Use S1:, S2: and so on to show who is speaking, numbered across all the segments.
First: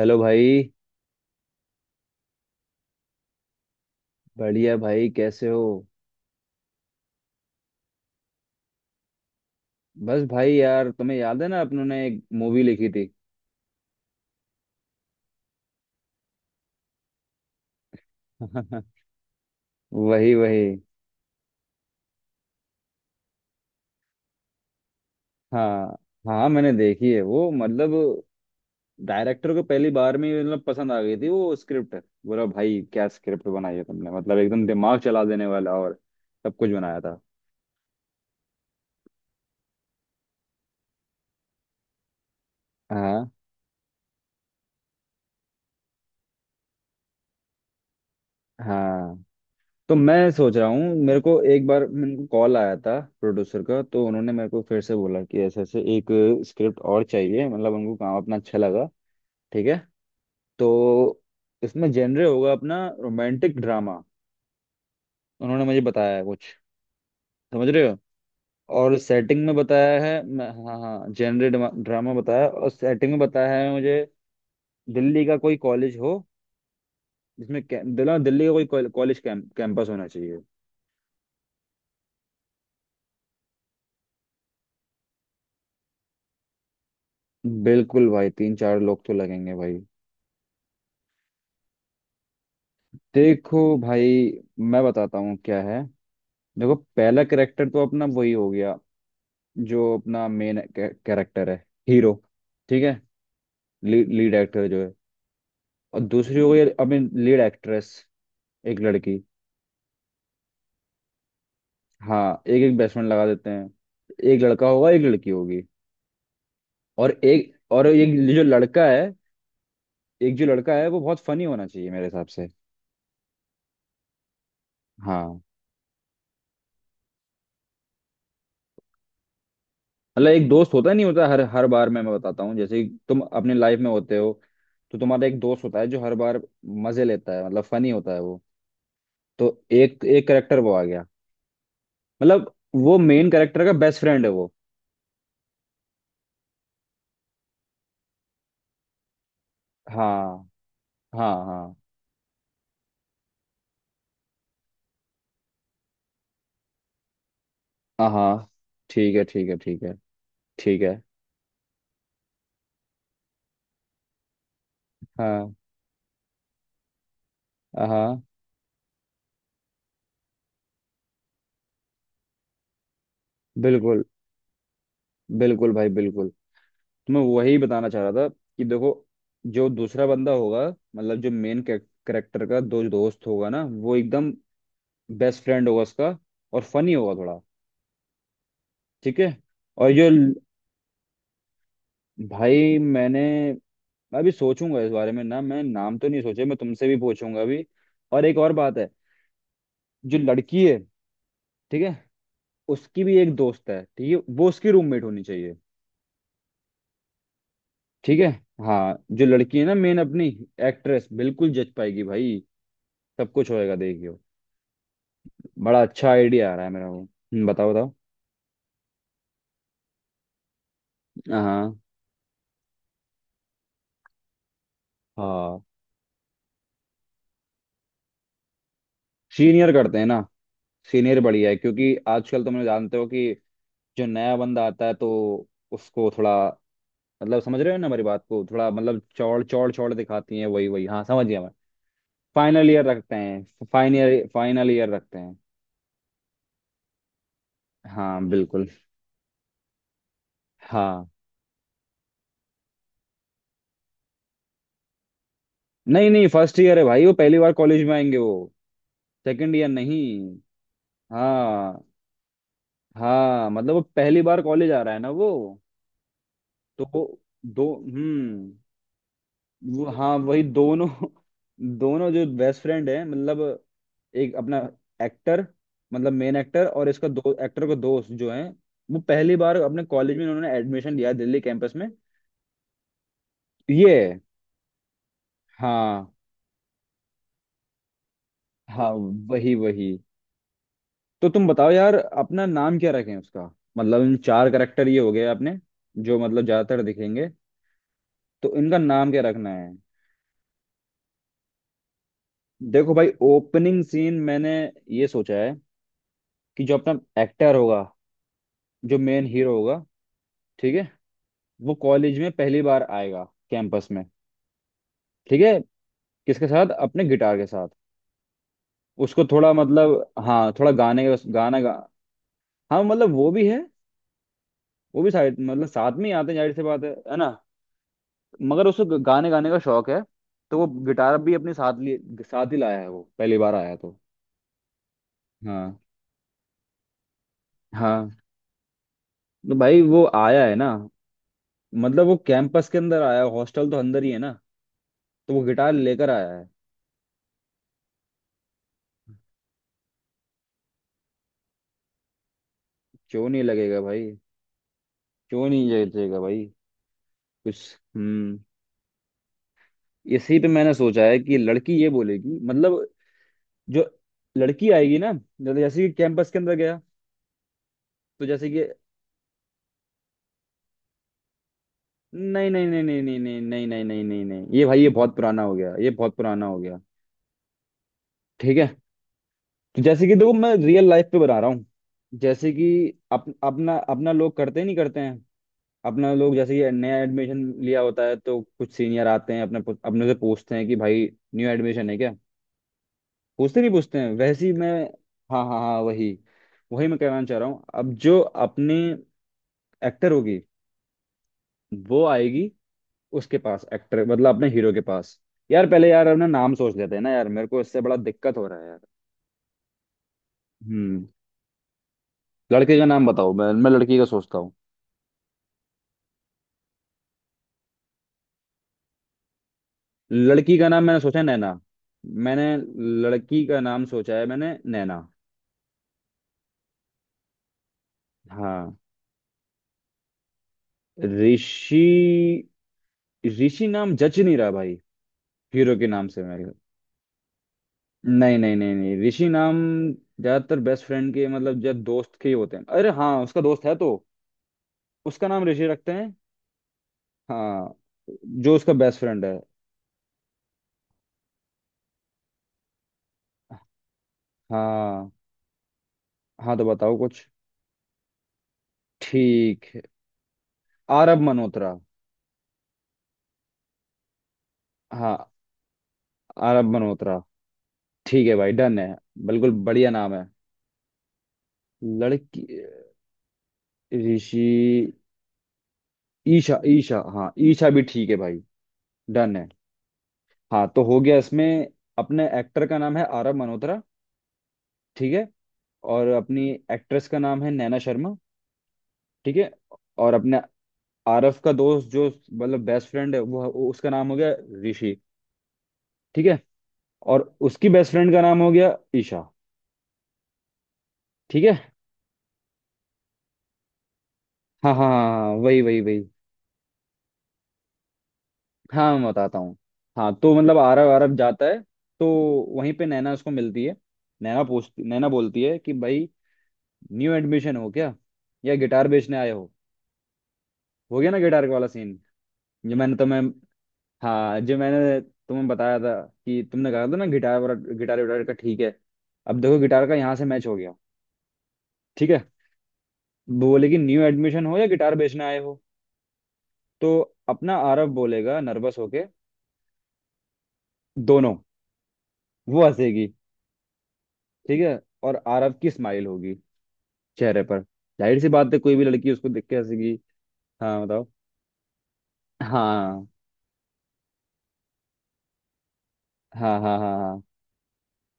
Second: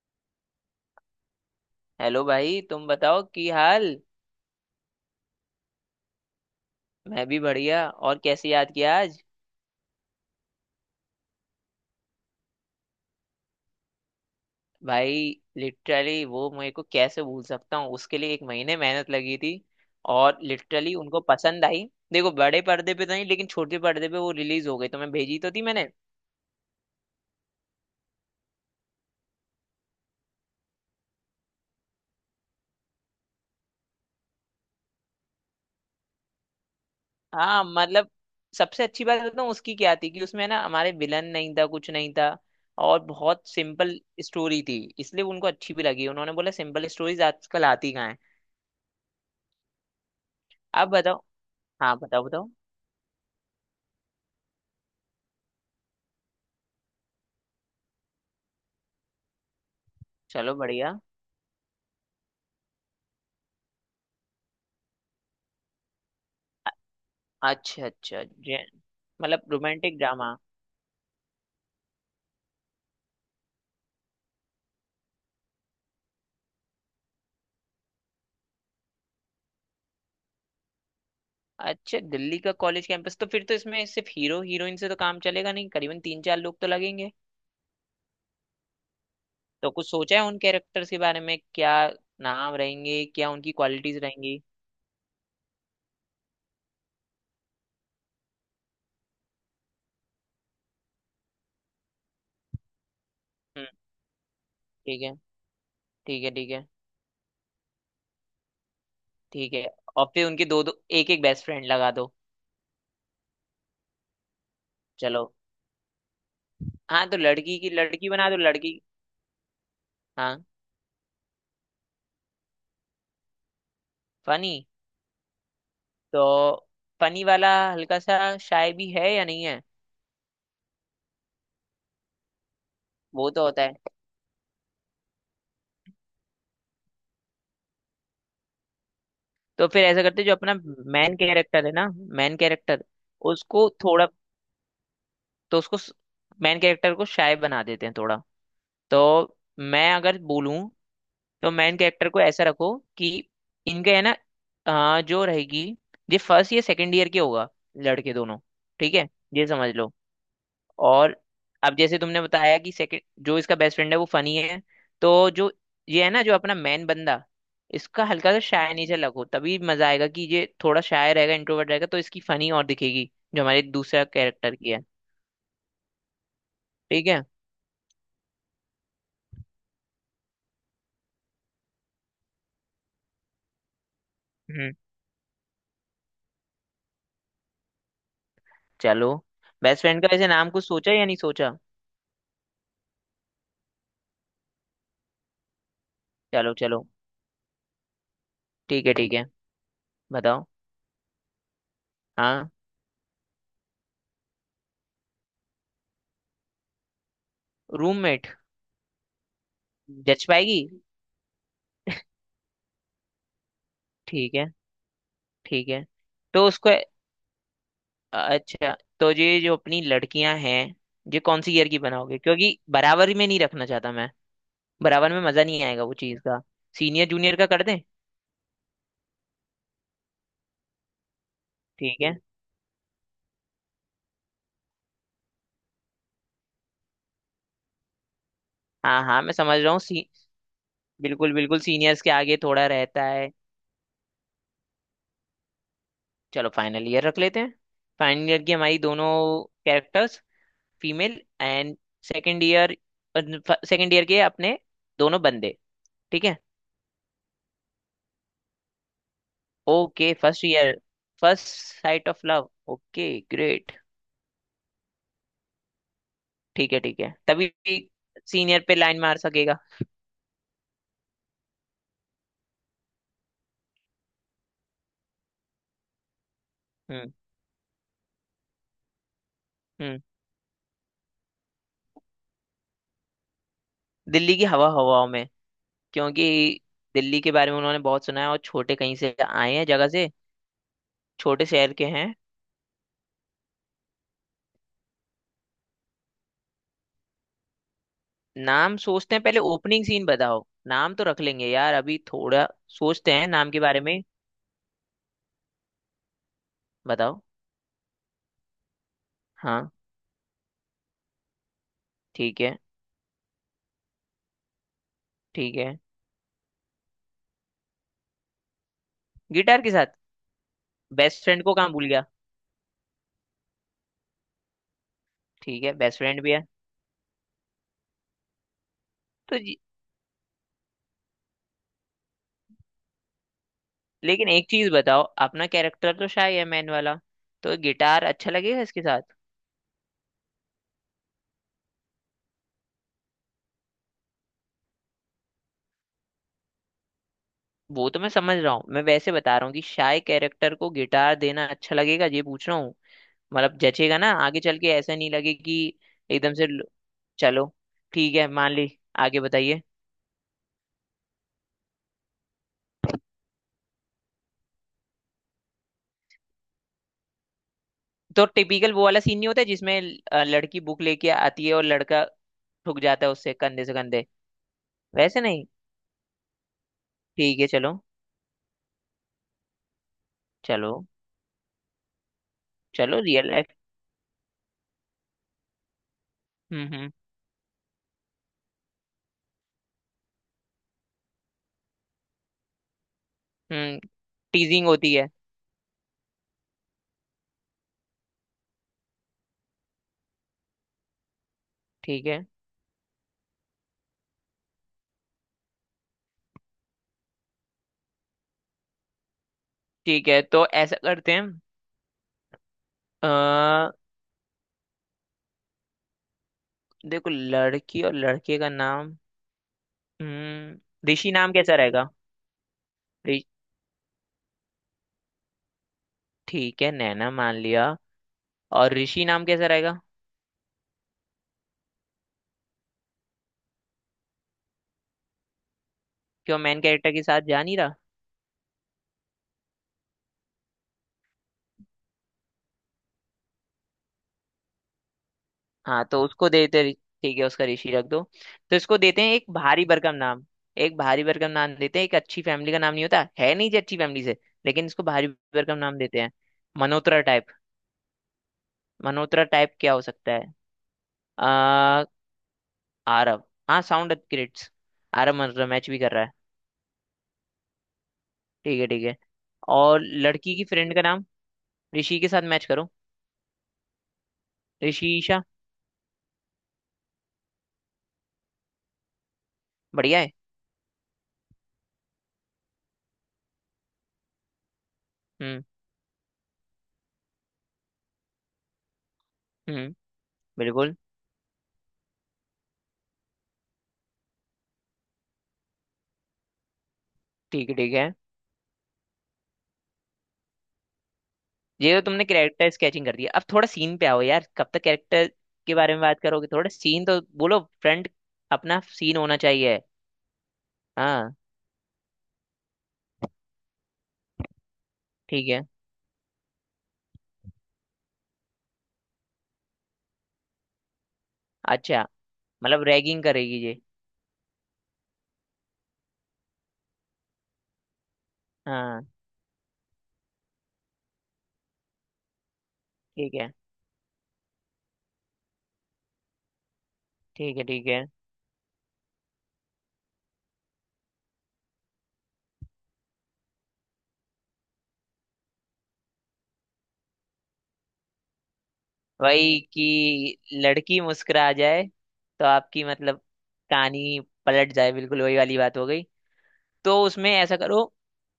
S1: Hello भाई।
S2: Hello भाई तुम बताओ की हाल।
S1: बढ़िया भाई, कैसे हो?
S2: मैं भी बढ़िया, और कैसे याद किया आज।
S1: बस भाई यार, तुम्हें याद है ना अपन ने एक मूवी लिखी थी।
S2: भाई लिटरली वो मेरे को कैसे भूल सकता हूँ, उसके लिए एक महीने मेहनत लगी थी।
S1: वही
S2: और
S1: वही
S2: लिटरली उनको पसंद आई। देखो बड़े पर्दे पे तो नहीं, लेकिन छोटे पर्दे पे वो रिलीज हो गई, तो मैं भेजी तो थी मैंने।
S1: हाँ, हाँ मैंने देखी है वो। डायरेक्टर को पहली बार में ही पसंद आ गई थी वो स्क्रिप्ट। बोला भाई क्या स्क्रिप्ट बनाई है तुमने, एकदम दिमाग चला देने वाला और सब कुछ बनाया था।
S2: हाँ। मतलब सबसे अच्छी बात बताऊँ उसकी क्या थी, कि उसमें ना हमारे विलन नहीं था, कुछ नहीं था, और
S1: हाँ।
S2: बहुत सिंपल स्टोरी थी, इसलिए उनको अच्छी भी लगी। उन्होंने बोला, सिंपल स्टोरीज आजकल आती कहाँ है।
S1: हाँ तो मैं सोच रहा
S2: अब
S1: हूँ, मेरे
S2: बताओ।
S1: को एक बार
S2: हाँ,
S1: मेरे
S2: बताओ
S1: को
S2: बताओ।
S1: कॉल आया था प्रोड्यूसर का, तो उन्होंने मेरे को फिर से बोला कि ऐसे ऐसे एक स्क्रिप्ट और चाहिए, उनको काम अपना अच्छा लगा। ठीक है।
S2: चलो बढ़िया।
S1: तो इसमें जेनरे होगा अपना रोमांटिक ड्रामा, उन्होंने मुझे बताया है कुछ। समझ
S2: अच्छा
S1: रहे हो?
S2: अच्छा जे
S1: और
S2: मतलब
S1: सेटिंग में
S2: रोमांटिक
S1: बताया है
S2: ड्रामा।
S1: हाँ हाँ, जेनरे ड्रामा बताया, और सेटिंग में बताया है मुझे, दिल्ली का कोई कॉलेज हो जिसमें कै- दिल्ली दिल्ली का कोई कॉलेज कैंपस होना चाहिए।
S2: अच्छा, दिल्ली का कॉलेज कैंपस, तो फिर तो इसमें सिर्फ हीरो हीरोइन से तो काम चलेगा नहीं, करीबन तीन चार लोग तो लगेंगे।
S1: बिल्कुल भाई, तीन चार लोग तो लगेंगे
S2: तो
S1: भाई।
S2: कुछ सोचा है उन कैरेक्टर्स के बारे में, क्या नाम रहेंगे, क्या उनकी
S1: देखो
S2: क्वालिटीज
S1: भाई,
S2: रहेंगी।
S1: मैं बताता हूँ क्या है। देखो, पहला कैरेक्टर तो अपना वही हो गया जो अपना मेन कैरेक्टर है, हीरो। ठीक है।
S2: हम्म।
S1: लीड एक्टर जो है।
S2: ठीक है।
S1: और
S2: ठीक है।
S1: दूसरी हो
S2: ठीक
S1: गई,
S2: है।
S1: आई मीन लीड एक्ट्रेस, एक लड़की।
S2: ठीक है। और फिर उनके दो दो एक एक बेस्ट फ्रेंड लगा दो।
S1: हाँ, एक एक बेसमेंट लगा देते हैं। एक लड़का होगा, एक लड़की
S2: चलो।
S1: होगी।
S2: हाँ,
S1: और
S2: तो
S1: एक,
S2: लड़की की
S1: और
S2: लड़की बना
S1: एक
S2: दो,
S1: जो
S2: लड़की।
S1: लड़का है, एक
S2: हाँ।
S1: जो लड़का है वो बहुत फनी होना चाहिए मेरे हिसाब से।
S2: फनी।
S1: हाँ।
S2: तो फनी वाला, हल्का सा, शाय भी है या नहीं है।
S1: एक दोस्त होता नहीं होता हर हर बार, मैं बताता हूँ, जैसे कि तुम
S2: वो तो
S1: अपने
S2: होता है।
S1: लाइफ में होते हो तो तुम्हारा एक दोस्त होता है जो हर बार मजे लेता है, फनी होता है वो। तो
S2: तो फिर ऐसा
S1: एक
S2: करते,
S1: एक
S2: जो अपना
S1: करेक्टर वो आ गया,
S2: मैन कैरेक्टर है ना, मैन कैरेक्टर
S1: वो मेन करेक्टर
S2: उसको
S1: का बेस्ट
S2: थोड़ा,
S1: फ्रेंड है वो।
S2: तो उसको मैन कैरेक्टर को शाय बना देते हैं थोड़ा। तो मैं अगर
S1: हाँ,
S2: बोलूं,
S1: हाँ,
S2: तो
S1: हाँ,
S2: मैन कैरेक्टर को ऐसा रखो कि इनके है ना, जो रहेगी, ये फर्स्ट या सेकंड ईयर के होगा, लड़के दोनों।
S1: हाँ।
S2: ठीक है।
S1: ठीक है,
S2: ये
S1: ठीक है,
S2: समझ
S1: ठीक
S2: लो।
S1: है, ठीक है।
S2: और अब जैसे तुमने बताया कि सेकंड, जो इसका बेस्ट फ्रेंड है वो फनी है, तो जो
S1: हाँ,
S2: ये है ना, जो अपना मैन बंदा, इसका
S1: हाँ।
S2: हल्का सा शाय नेचर लगो, तभी मजा आएगा कि ये थोड़ा शाय रहेगा, इंट्रोवर्ट रहेगा, तो इसकी फनी और दिखेगी, जो हमारे
S1: बिल्कुल,
S2: दूसरा कैरेक्टर की है।
S1: बिल्कुल भाई, बिल्कुल।
S2: ठीक
S1: तो मैं
S2: है।
S1: वही बताना चाह रहा था कि देखो, जो दूसरा बंदा होगा, जो मेन कैरेक्टर का दो दोस्त होगा ना, वो एकदम
S2: हम्म।
S1: बेस्ट फ्रेंड होगा उसका, और फनी होगा थोड़ा।
S2: चलो।
S1: ठीक है।
S2: बेस्ट
S1: और
S2: फ्रेंड का वैसे नाम कुछ सोचा या नहीं सोचा।
S1: भाई, मैं अभी सोचूंगा इस बारे में ना, मैं नाम तो नहीं सोचे,
S2: चलो
S1: मैं
S2: चलो।
S1: तुमसे भी पूछूंगा अभी। और एक और बात
S2: ठीक
S1: है,
S2: है। ठीक है।
S1: जो
S2: बताओ।
S1: लड़की है, ठीक है,
S2: हाँ।
S1: उसकी भी एक दोस्त है, ठीक है, वो उसकी रूममेट होनी चाहिए। ठीक
S2: रूममेट।
S1: है। हाँ जो लड़की है ना, मेन
S2: जच
S1: अपनी
S2: पाएगी।
S1: एक्ट्रेस, बिल्कुल जच पाएगी भाई, सब कुछ होएगा देखियो।
S2: ठीक है। ठीक
S1: बड़ा
S2: है।
S1: अच्छा
S2: तो
S1: आइडिया आ रहा
S2: उसको,
S1: है मेरा वो। बताओ, बताओ।
S2: अच्छा, तो ये जो अपनी लड़कियां हैं, ये कौन सी ईयर
S1: हाँ।
S2: की बनाओगे, क्योंकि बराबर में नहीं रखना चाहता मैं। बराबर में मजा
S1: हाँ,
S2: नहीं आएगा वो चीज का। सीनियर जूनियर का कर दें।
S1: सीनियर करते हैं ना, सीनियर बढ़िया है। क्योंकि
S2: ठीक है।
S1: आजकल तुम लोग जानते हो कि जो नया बंदा आता है तो उसको थोड़ा, समझ रहे हो ना हमारी बात को, थोड़ा
S2: हाँ हाँ, मैं
S1: चौड़
S2: समझ
S1: चौड़
S2: रहा हूँ,
S1: चौड़
S2: सी
S1: दिखाती है। वही वही हाँ, समझ
S2: बिल्कुल
S1: गया मैं।
S2: बिल्कुल, सीनियर्स के आगे थोड़ा
S1: फाइनल ईयर
S2: रहता
S1: रखते
S2: है।
S1: हैं, फाइनल फाइनल ईयर रखते हैं।
S2: चलो फाइनल ईयर रख लेते हैं।
S1: हाँ,
S2: फाइनल ईयर की
S1: बिल्कुल।
S2: हमारी दोनों कैरेक्टर्स
S1: हाँ
S2: female, and second year, second year के अपने दोनों बंदे।
S1: नहीं
S2: ठीक
S1: नहीं,
S2: है।
S1: फर्स्ट ईयर है भाई, वो पहली बार कॉलेज में आएंगे वो, सेकंड ईयर नहीं।
S2: Okay first year. फर्स्ट
S1: हाँ।
S2: Sight of love. ओके
S1: हाँ,
S2: ग्रेट।
S1: वो पहली बार कॉलेज आ रहा है ना वो। तो
S2: ठीक
S1: वो
S2: है तभी
S1: दो हम्म।
S2: सीनियर पे लाइन मार सकेगा।
S1: वो हाँ, वही दोनों। दोनों जो बेस्ट फ्रेंड है, एक अपना एक्टर, मेन एक्टर, और इसका
S2: हम्म।
S1: दो एक्टर का दोस्त जो है, वो पहली बार अपने
S2: हम्म।
S1: कॉलेज में उन्होंने एडमिशन लिया है, दिल्ली कैंपस में। तो ये,
S2: दिल्ली की हवा हवाओं में,
S1: हाँ।
S2: क्योंकि दिल्ली के बारे में उन्होंने बहुत सुना है, और छोटे
S1: हाँ,
S2: कहीं से
S1: वही
S2: आए हैं जगह
S1: वही
S2: से।
S1: तो
S2: छोटे
S1: तुम बताओ
S2: शहर के
S1: यार,
S2: हैं।
S1: अपना नाम क्या रखें उसका? इन चार करेक्टर ये हो गए अपने, जो ज्यादातर दिखेंगे। तो
S2: नाम
S1: इनका नाम
S2: सोचते
S1: क्या
S2: हैं पहले,
S1: रखना है?
S2: ओपनिंग सीन बताओ, नाम तो रख लेंगे यार अभी, थोड़ा
S1: देखो भाई,
S2: सोचते हैं नाम के बारे
S1: ओपनिंग
S2: में।
S1: सीन मैंने ये सोचा है कि जो
S2: बताओ।
S1: अपना एक्टर होगा, जो मेन हीरो
S2: हाँ।
S1: होगा, ठीक है, वो कॉलेज में
S2: ठीक है।
S1: पहली बार आएगा, कैंपस में। ठीक
S2: ठीक
S1: है।
S2: है।
S1: किसके साथ? अपने गिटार के साथ। उसको थोड़ा
S2: गिटार के साथ,
S1: हाँ, थोड़ा गाने का,
S2: बेस्ट फ्रेंड को
S1: गाना
S2: कहाँ
S1: गा,
S2: भूल गया।
S1: हाँ वो भी है, वो भी साइड
S2: ठीक
S1: मतलब
S2: है बेस्ट
S1: साथ में ही
S2: फ्रेंड भी
S1: आते हैं,
S2: है।
S1: जाहिर सी बात है ना। मगर उसको गाने
S2: तो
S1: गाने का शौक है, तो वो गिटार भी अपने साथ लिए, साथ ही लाया है, वो पहली बार आया तो।
S2: लेकिन एक चीज बताओ, अपना
S1: हाँ।
S2: कैरेक्टर तो शाय है, मैन वाला, तो गिटार
S1: हाँ,
S2: अच्छा लगेगा इसके साथ।
S1: तो भाई वो आया है ना, वो कैंपस के अंदर आया, हॉस्टल तो अंदर ही है ना, तो वो गिटार लेकर आया है।
S2: वो तो मैं समझ रहा हूँ, मैं वैसे बता रहा हूँ कि शाय कैरेक्टर को गिटार देना अच्छा लगेगा, ये पूछ रहा हूँ।
S1: क्यों नहीं
S2: मतलब
S1: लगेगा
S2: जचेगा
S1: भाई?
S2: ना आगे चल के, ऐसा नहीं लगे
S1: क्यों
S2: कि
S1: नहीं लगेगा
S2: एकदम
S1: भाई?
S2: से चलो,
S1: कुछ।
S2: ठीक है
S1: हम्म।
S2: मान ली। आगे बताइए।
S1: इसी पे मैंने सोचा है कि लड़की ये बोलेगी, जो लड़की आएगी ना, जैसे जैसे कि कैंपस के अंदर गया
S2: तो
S1: तो, जैसे कि,
S2: टिपिकल वो वाला सीन नहीं होता है, जिसमें लड़की बुक लेके आती है और लड़का
S1: नहीं नहीं
S2: ठुक
S1: नहीं नहीं
S2: जाता है
S1: नहीं
S2: उससे,
S1: नहीं
S2: कंधे
S1: नहीं
S2: से
S1: नहीं नहीं
S2: कंधे।
S1: नहीं नहीं, ये भाई ये बहुत
S2: वैसे
S1: पुराना
S2: नहीं।
S1: हो गया, ये बहुत पुराना हो गया।
S2: ठीक है चलो।
S1: ठीक है, तो जैसे कि देखो, मैं
S2: चलो
S1: रियल लाइफ पे बता रहा हूँ, जैसे कि
S2: चलो रियल लाइफ।
S1: अपना, अपना लोग करते नहीं करते हैं, अपना लोग जैसे
S2: हम्म।
S1: ये
S2: हम्म।
S1: नया एडमिशन लिया होता है, तो कुछ सीनियर आते हैं अपने, अपने से पूछते हैं कि भाई न्यू एडमिशन है क्या, पूछते नहीं
S2: हम्म।
S1: पूछते हैं वैसी
S2: टीजिंग
S1: मैं।
S2: होती है।
S1: हाँ, हाँ, हाँ। वही वही मैं कहना चाह रहा हूँ। अब जो अपने एक्टर होगी, वो
S2: ठीक है।
S1: आएगी उसके पास, एक्टर, अपने हीरो के पास। यार, पहले यार अपना नाम सोच लेते हैं ना यार, मेरे को इससे बड़ा दिक्कत हो रहा है यार।
S2: ठीक है। तो ऐसा
S1: हम्म।
S2: करते हैं।
S1: लड़के का नाम बताओ, मैं
S2: अ,
S1: लड़की का सोचता हूँ।
S2: देखो लड़की और लड़के का नाम।
S1: लड़की का नाम
S2: हम्म,
S1: मैंने
S2: ऋषि
S1: सोचा है
S2: नाम
S1: नैना।
S2: कैसा रहेगा।
S1: मैंने
S2: रि-
S1: लड़की का नाम सोचा है मैंने नैना।
S2: ठीक है नैना मान लिया। और
S1: हाँ।
S2: ऋषि नाम कैसा रहेगा।
S1: ऋषि? ऋषि नाम जच नहीं रहा भाई हीरो के नाम से
S2: क्यों,
S1: मेरे को।
S2: मेन कैरेक्टर के साथ जा नहीं रहा।
S1: नहीं नहीं नहीं नहीं, ऋषि नाम ज्यादातर बेस्ट फ्रेंड के, जब दोस्त के ही होते हैं, अरे हाँ, उसका दोस्त है तो उसका नाम ऋषि
S2: हाँ
S1: रखते
S2: तो
S1: हैं।
S2: उसको देते ठीक है, उसका ऋषि
S1: हाँ,
S2: रख दो।
S1: जो
S2: तो
S1: उसका
S2: इसको
S1: बेस्ट
S2: देते हैं
S1: फ्रेंड
S2: एक
S1: है।
S2: भारी भरकम नाम। एक भारी भरकम नाम देते हैं, एक अच्छी फैमिली का नाम। नहीं होता है नहीं जी अच्छी फैमिली से, लेकिन इसको भारी
S1: हाँ,
S2: भरकम नाम देते हैं।
S1: हाँ, तो बताओ
S2: मनोतरा टाइप।
S1: कुछ।
S2: मनोतरा टाइप
S1: ठीक
S2: क्या हो
S1: है,
S2: सकता है।
S1: आरब मल्होत्रा।
S2: आ, आरव। हाँ, साउंड अपग्रेड्स। आरव
S1: हाँ,
S2: मनोतरा मैच भी कर रहा है।
S1: आरब मल्होत्रा। ठीक है भाई,
S2: ठीक है।
S1: डन
S2: ठीक
S1: है।
S2: है।
S1: बिल्कुल
S2: और
S1: बढ़िया नाम है।
S2: लड़की की फ्रेंड का नाम ऋषि के साथ मैच
S1: लड़की,
S2: करो।
S1: ऋषि,
S2: ऋषिशा।
S1: ईशा। ईशा, हाँ, ईशा भी ठीक है भाई। डन है।
S2: बढ़िया है।
S1: हाँ तो हो गया इसमें, अपने एक्टर का नाम है आरव मल्होत्रा, ठीक है,
S2: हम्म।
S1: और अपनी एक्ट्रेस का नाम है नैना शर्मा, ठीक है,
S2: हम्म।
S1: और अपने
S2: बिल्कुल।
S1: आरव का दोस्त जो बेस्ट फ्रेंड है, उसका नाम हो गया ऋषि, ठीक है, और
S2: ठीक है।
S1: उसकी
S2: ठीक
S1: बेस्ट
S2: है।
S1: फ्रेंड का नाम हो गया ईशा, ठीक है।
S2: ये तो तुमने कैरेक्टर स्केचिंग कर दिया, अब थोड़ा सीन पे आओ यार, कब तक
S1: हाँ, हाँ, हाँ,
S2: कैरेक्टर
S1: हाँ,
S2: के
S1: वही
S2: बारे
S1: वही
S2: में बात
S1: वही
S2: करोगे, थोड़ा सीन तो बोलो, फ्रंट अपना
S1: हाँ,
S2: सीन
S1: मैं
S2: होना
S1: बताता हूँ।
S2: चाहिए।
S1: हाँ तो मतलब आरव
S2: हाँ।
S1: आरव जाता है, तो वहीं पे नैना उसको मिलती है। नैना
S2: ठीक
S1: बोलती
S2: है।
S1: है कि भाई, न्यू एडमिशन हो क्या या गिटार बेचने आए हो? हो गया ना गिटार वाला
S2: अच्छा,
S1: सीन,
S2: मतलब
S1: जो मैंने
S2: रैगिंग
S1: तुम्हें,
S2: करेगी ये।
S1: हाँ, जो मैंने तुम्हें बताया था कि तुमने कहा था ना गिटार वाला, गिटार विटार का, ठीक है।
S2: हाँ।
S1: अब देखो, गिटार का यहाँ से मैच हो गया। ठीक है।
S2: ठीक है।
S1: वो बोले कि न्यू एडमिशन हो या गिटार बेचने आए हो, तो
S2: ठीक है।
S1: अपना
S2: ठीक है।
S1: आरव बोलेगा नर्वस होके, दोनों, वो हंसेगी, ठीक है, और आरव की स्माइल होगी चेहरे पर, जाहिर सी बात है, कोई भी लड़की उसको
S2: वही
S1: देख के हंसेगी।
S2: कि लड़की
S1: हाँ, बताओ।
S2: मुस्कुरा जाए, तो आपकी मतलब
S1: हाँ,
S2: कहानी पलट जाए, बिल्कुल वही वाली बात हो गई।
S1: हाँ, हाँ,
S2: तो
S1: हाँ।
S2: उसमें
S1: हाँ,
S2: ऐसा करो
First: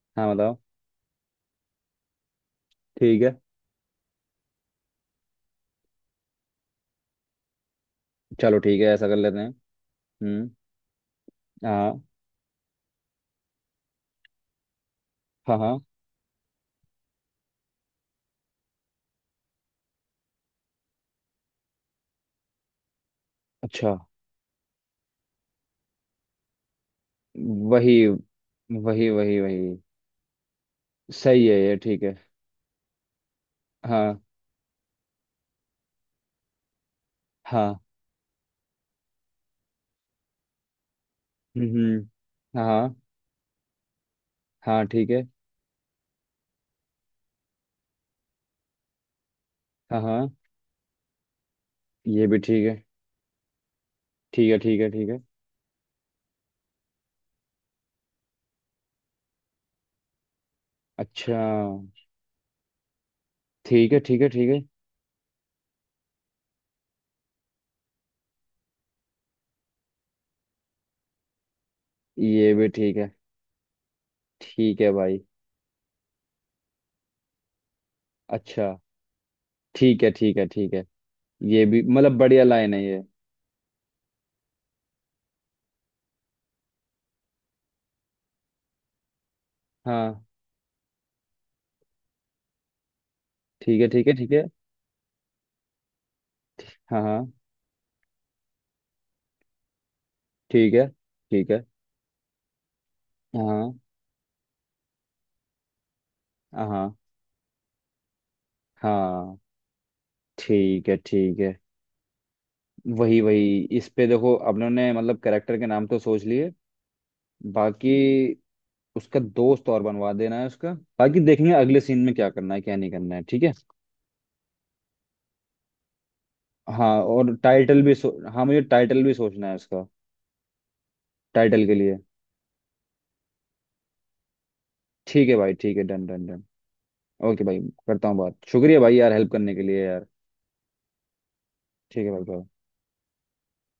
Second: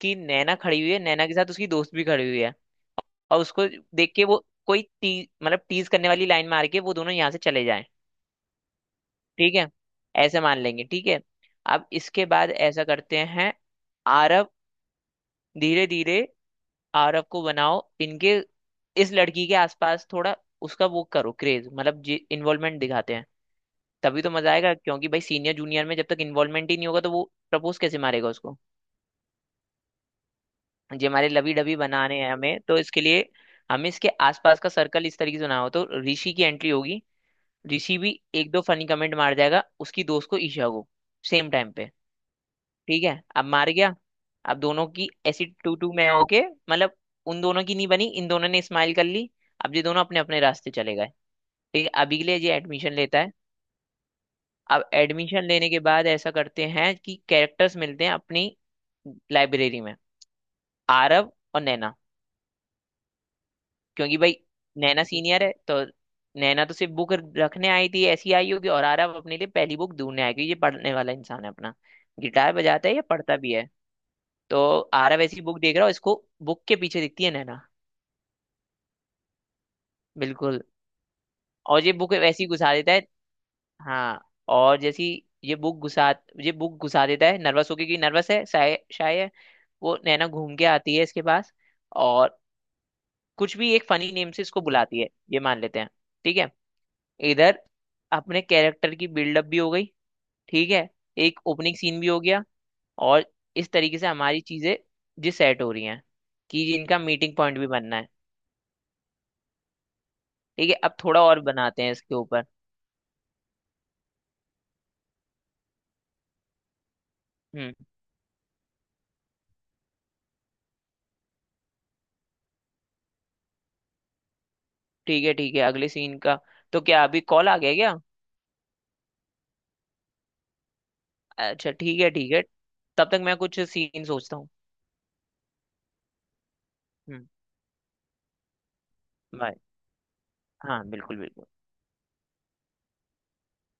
S2: कि
S1: हाँ,
S2: नैना
S1: बताओ।
S2: खड़ी हुई है, नैना के साथ उसकी दोस्त भी खड़ी हुई है,
S1: ठीक है,
S2: और उसको देख के वो कोई टी मतलब टीज करने वाली लाइन मार के वो दोनों यहाँ से चले जाएं।
S1: चलो, ठीक है, ऐसा कर लेते हैं।
S2: ठीक है ऐसे
S1: हम्म।
S2: मान लेंगे, ठीक है। अब
S1: हाँ,
S2: इसके बाद ऐसा करते हैं, आरव
S1: हाँ, हाँ।
S2: धीरे धीरे, आरव को बनाओ इनके इस लड़की के आसपास, थोड़ा उसका वो करो क्रेज, मतलब जी इन्वॉल्वमेंट दिखाते हैं।
S1: अच्छा।
S2: तभी तो मजा आएगा, क्योंकि भाई सीनियर जूनियर में जब तक इन्वॉल्वमेंट ही नहीं होगा, तो वो प्रपोज
S1: वही
S2: कैसे मारेगा उसको।
S1: वही। वही
S2: जी हमारे
S1: सही
S2: लवी
S1: है
S2: डबी
S1: ये, ठीक है।
S2: बनाने हैं हमें, तो इसके लिए हमें इसके
S1: हाँ,
S2: आसपास का सर्कल इस तरीके से बनाओ तो। ऋषि की एंट्री होगी।
S1: हाँ।
S2: ऋषि भी एक दो फनी कमेंट मार जाएगा उसकी दोस्त को, ईशा को, सेम
S1: हम्म,
S2: टाइम पे।
S1: हाँ।
S2: ठीक है, अब मार गया। अब
S1: हाँ,
S2: दोनों की
S1: ठीक है।
S2: ऐसी टू टू में होके, मतलब उन दोनों की नहीं बनी, इन दोनों ने स्माइल कर ली, अब ये
S1: हाँ,
S2: दोनों अपने
S1: हाँ,
S2: अपने रास्ते चले गए। ठीक है, अभी के
S1: ये
S2: लिए
S1: भी
S2: ये
S1: ठीक है।
S2: एडमिशन लेता है।
S1: ठीक है, ठीक
S2: अब
S1: है, ठीक है।
S2: एडमिशन लेने के बाद ऐसा करते हैं कि कैरेक्टर्स मिलते हैं अपनी लाइब्रेरी में, आरव
S1: अच्छा,
S2: और नैना।
S1: ठीक है,
S2: क्योंकि
S1: ठीक है,
S2: भाई
S1: ठीक है।
S2: नैना सीनियर है, तो नैना तो सिर्फ बुक रखने आई थी, ऐसी आई होगी, और आरव अपने लिए पहली बुक ढूंढने आया, क्योंकि ये पढ़ने वाला इंसान है अपना, गिटार
S1: ये भी
S2: बजाता है
S1: ठीक
S2: या
S1: है,
S2: पढ़ता भी है। तो
S1: ठीक है भाई।
S2: आरव ऐसी बुक देख रहा है इसको, बुक के पीछे दिखती है नैना।
S1: अच्छा, ठीक है, ठीक है,
S2: बिल्कुल।
S1: ठीक है। ये भी
S2: और ये बुक
S1: बढ़िया
S2: वैसी घुसा
S1: लाइन है
S2: देता
S1: ये।
S2: है। हाँ, और जैसी ये बुक घुसा ये बुक घुसा देता है नर्वस होके, कि नर्वस है शायद शायद। वो
S1: हाँ,
S2: नैना घूम के आती है इसके पास, और कुछ भी
S1: ठीक
S2: एक
S1: है, ठीक
S2: फनी
S1: है, ठीक
S2: नेम से
S1: है।
S2: इसको बुलाती है, ये मान लेते हैं। ठीक है।
S1: हाँ, हाँ,
S2: इधर अपने कैरेक्टर की बिल्डअप भी हो गई। ठीक
S1: ठीक है,
S2: है। एक
S1: ठीक है।
S2: ओपनिंग सीन भी हो गया। और इस
S1: हाँ,
S2: तरीके से हमारी चीजें जी सेट हो रही हैं, कि
S1: हाँ,
S2: जिनका मीटिंग पॉइंट भी बनना है।
S1: हाँ।
S2: ठीक है,
S1: ठीक
S2: अब
S1: है,
S2: थोड़ा
S1: ठीक
S2: और
S1: है।
S2: बनाते हैं इसके ऊपर।
S1: वही वही इस पे देखो, अपनों ने कैरेक्टर के नाम तो सोच लिए,
S2: हम्म।
S1: बाकी उसका दोस्त और बनवा देना है उसका, बाकी देखेंगे अगले सीन में क्या करना है क्या नहीं करना है, ठीक है।
S2: ठीक है। ठीक है, अगले सीन का। तो
S1: हाँ,
S2: क्या अभी
S1: और
S2: कॉल आ गया
S1: टाइटल
S2: क्या।
S1: भी, सो हाँ, मुझे टाइटल भी सोचना है उसका, टाइटल
S2: अच्छा
S1: के लिए।
S2: ठीक है। ठीक है। तब तक मैं कुछ सीन सोचता हूँ।
S1: ठीक है भाई, ठीक है, डन डन डन।
S2: हम्म।
S1: ओके भाई, करता हूँ बात। शुक्रिया भाई यार, हेल्प करने
S2: बाय।
S1: के लिए यार।
S2: हाँ, बिल्कुल बिल्कुल।
S1: ठीक है भाई, bye।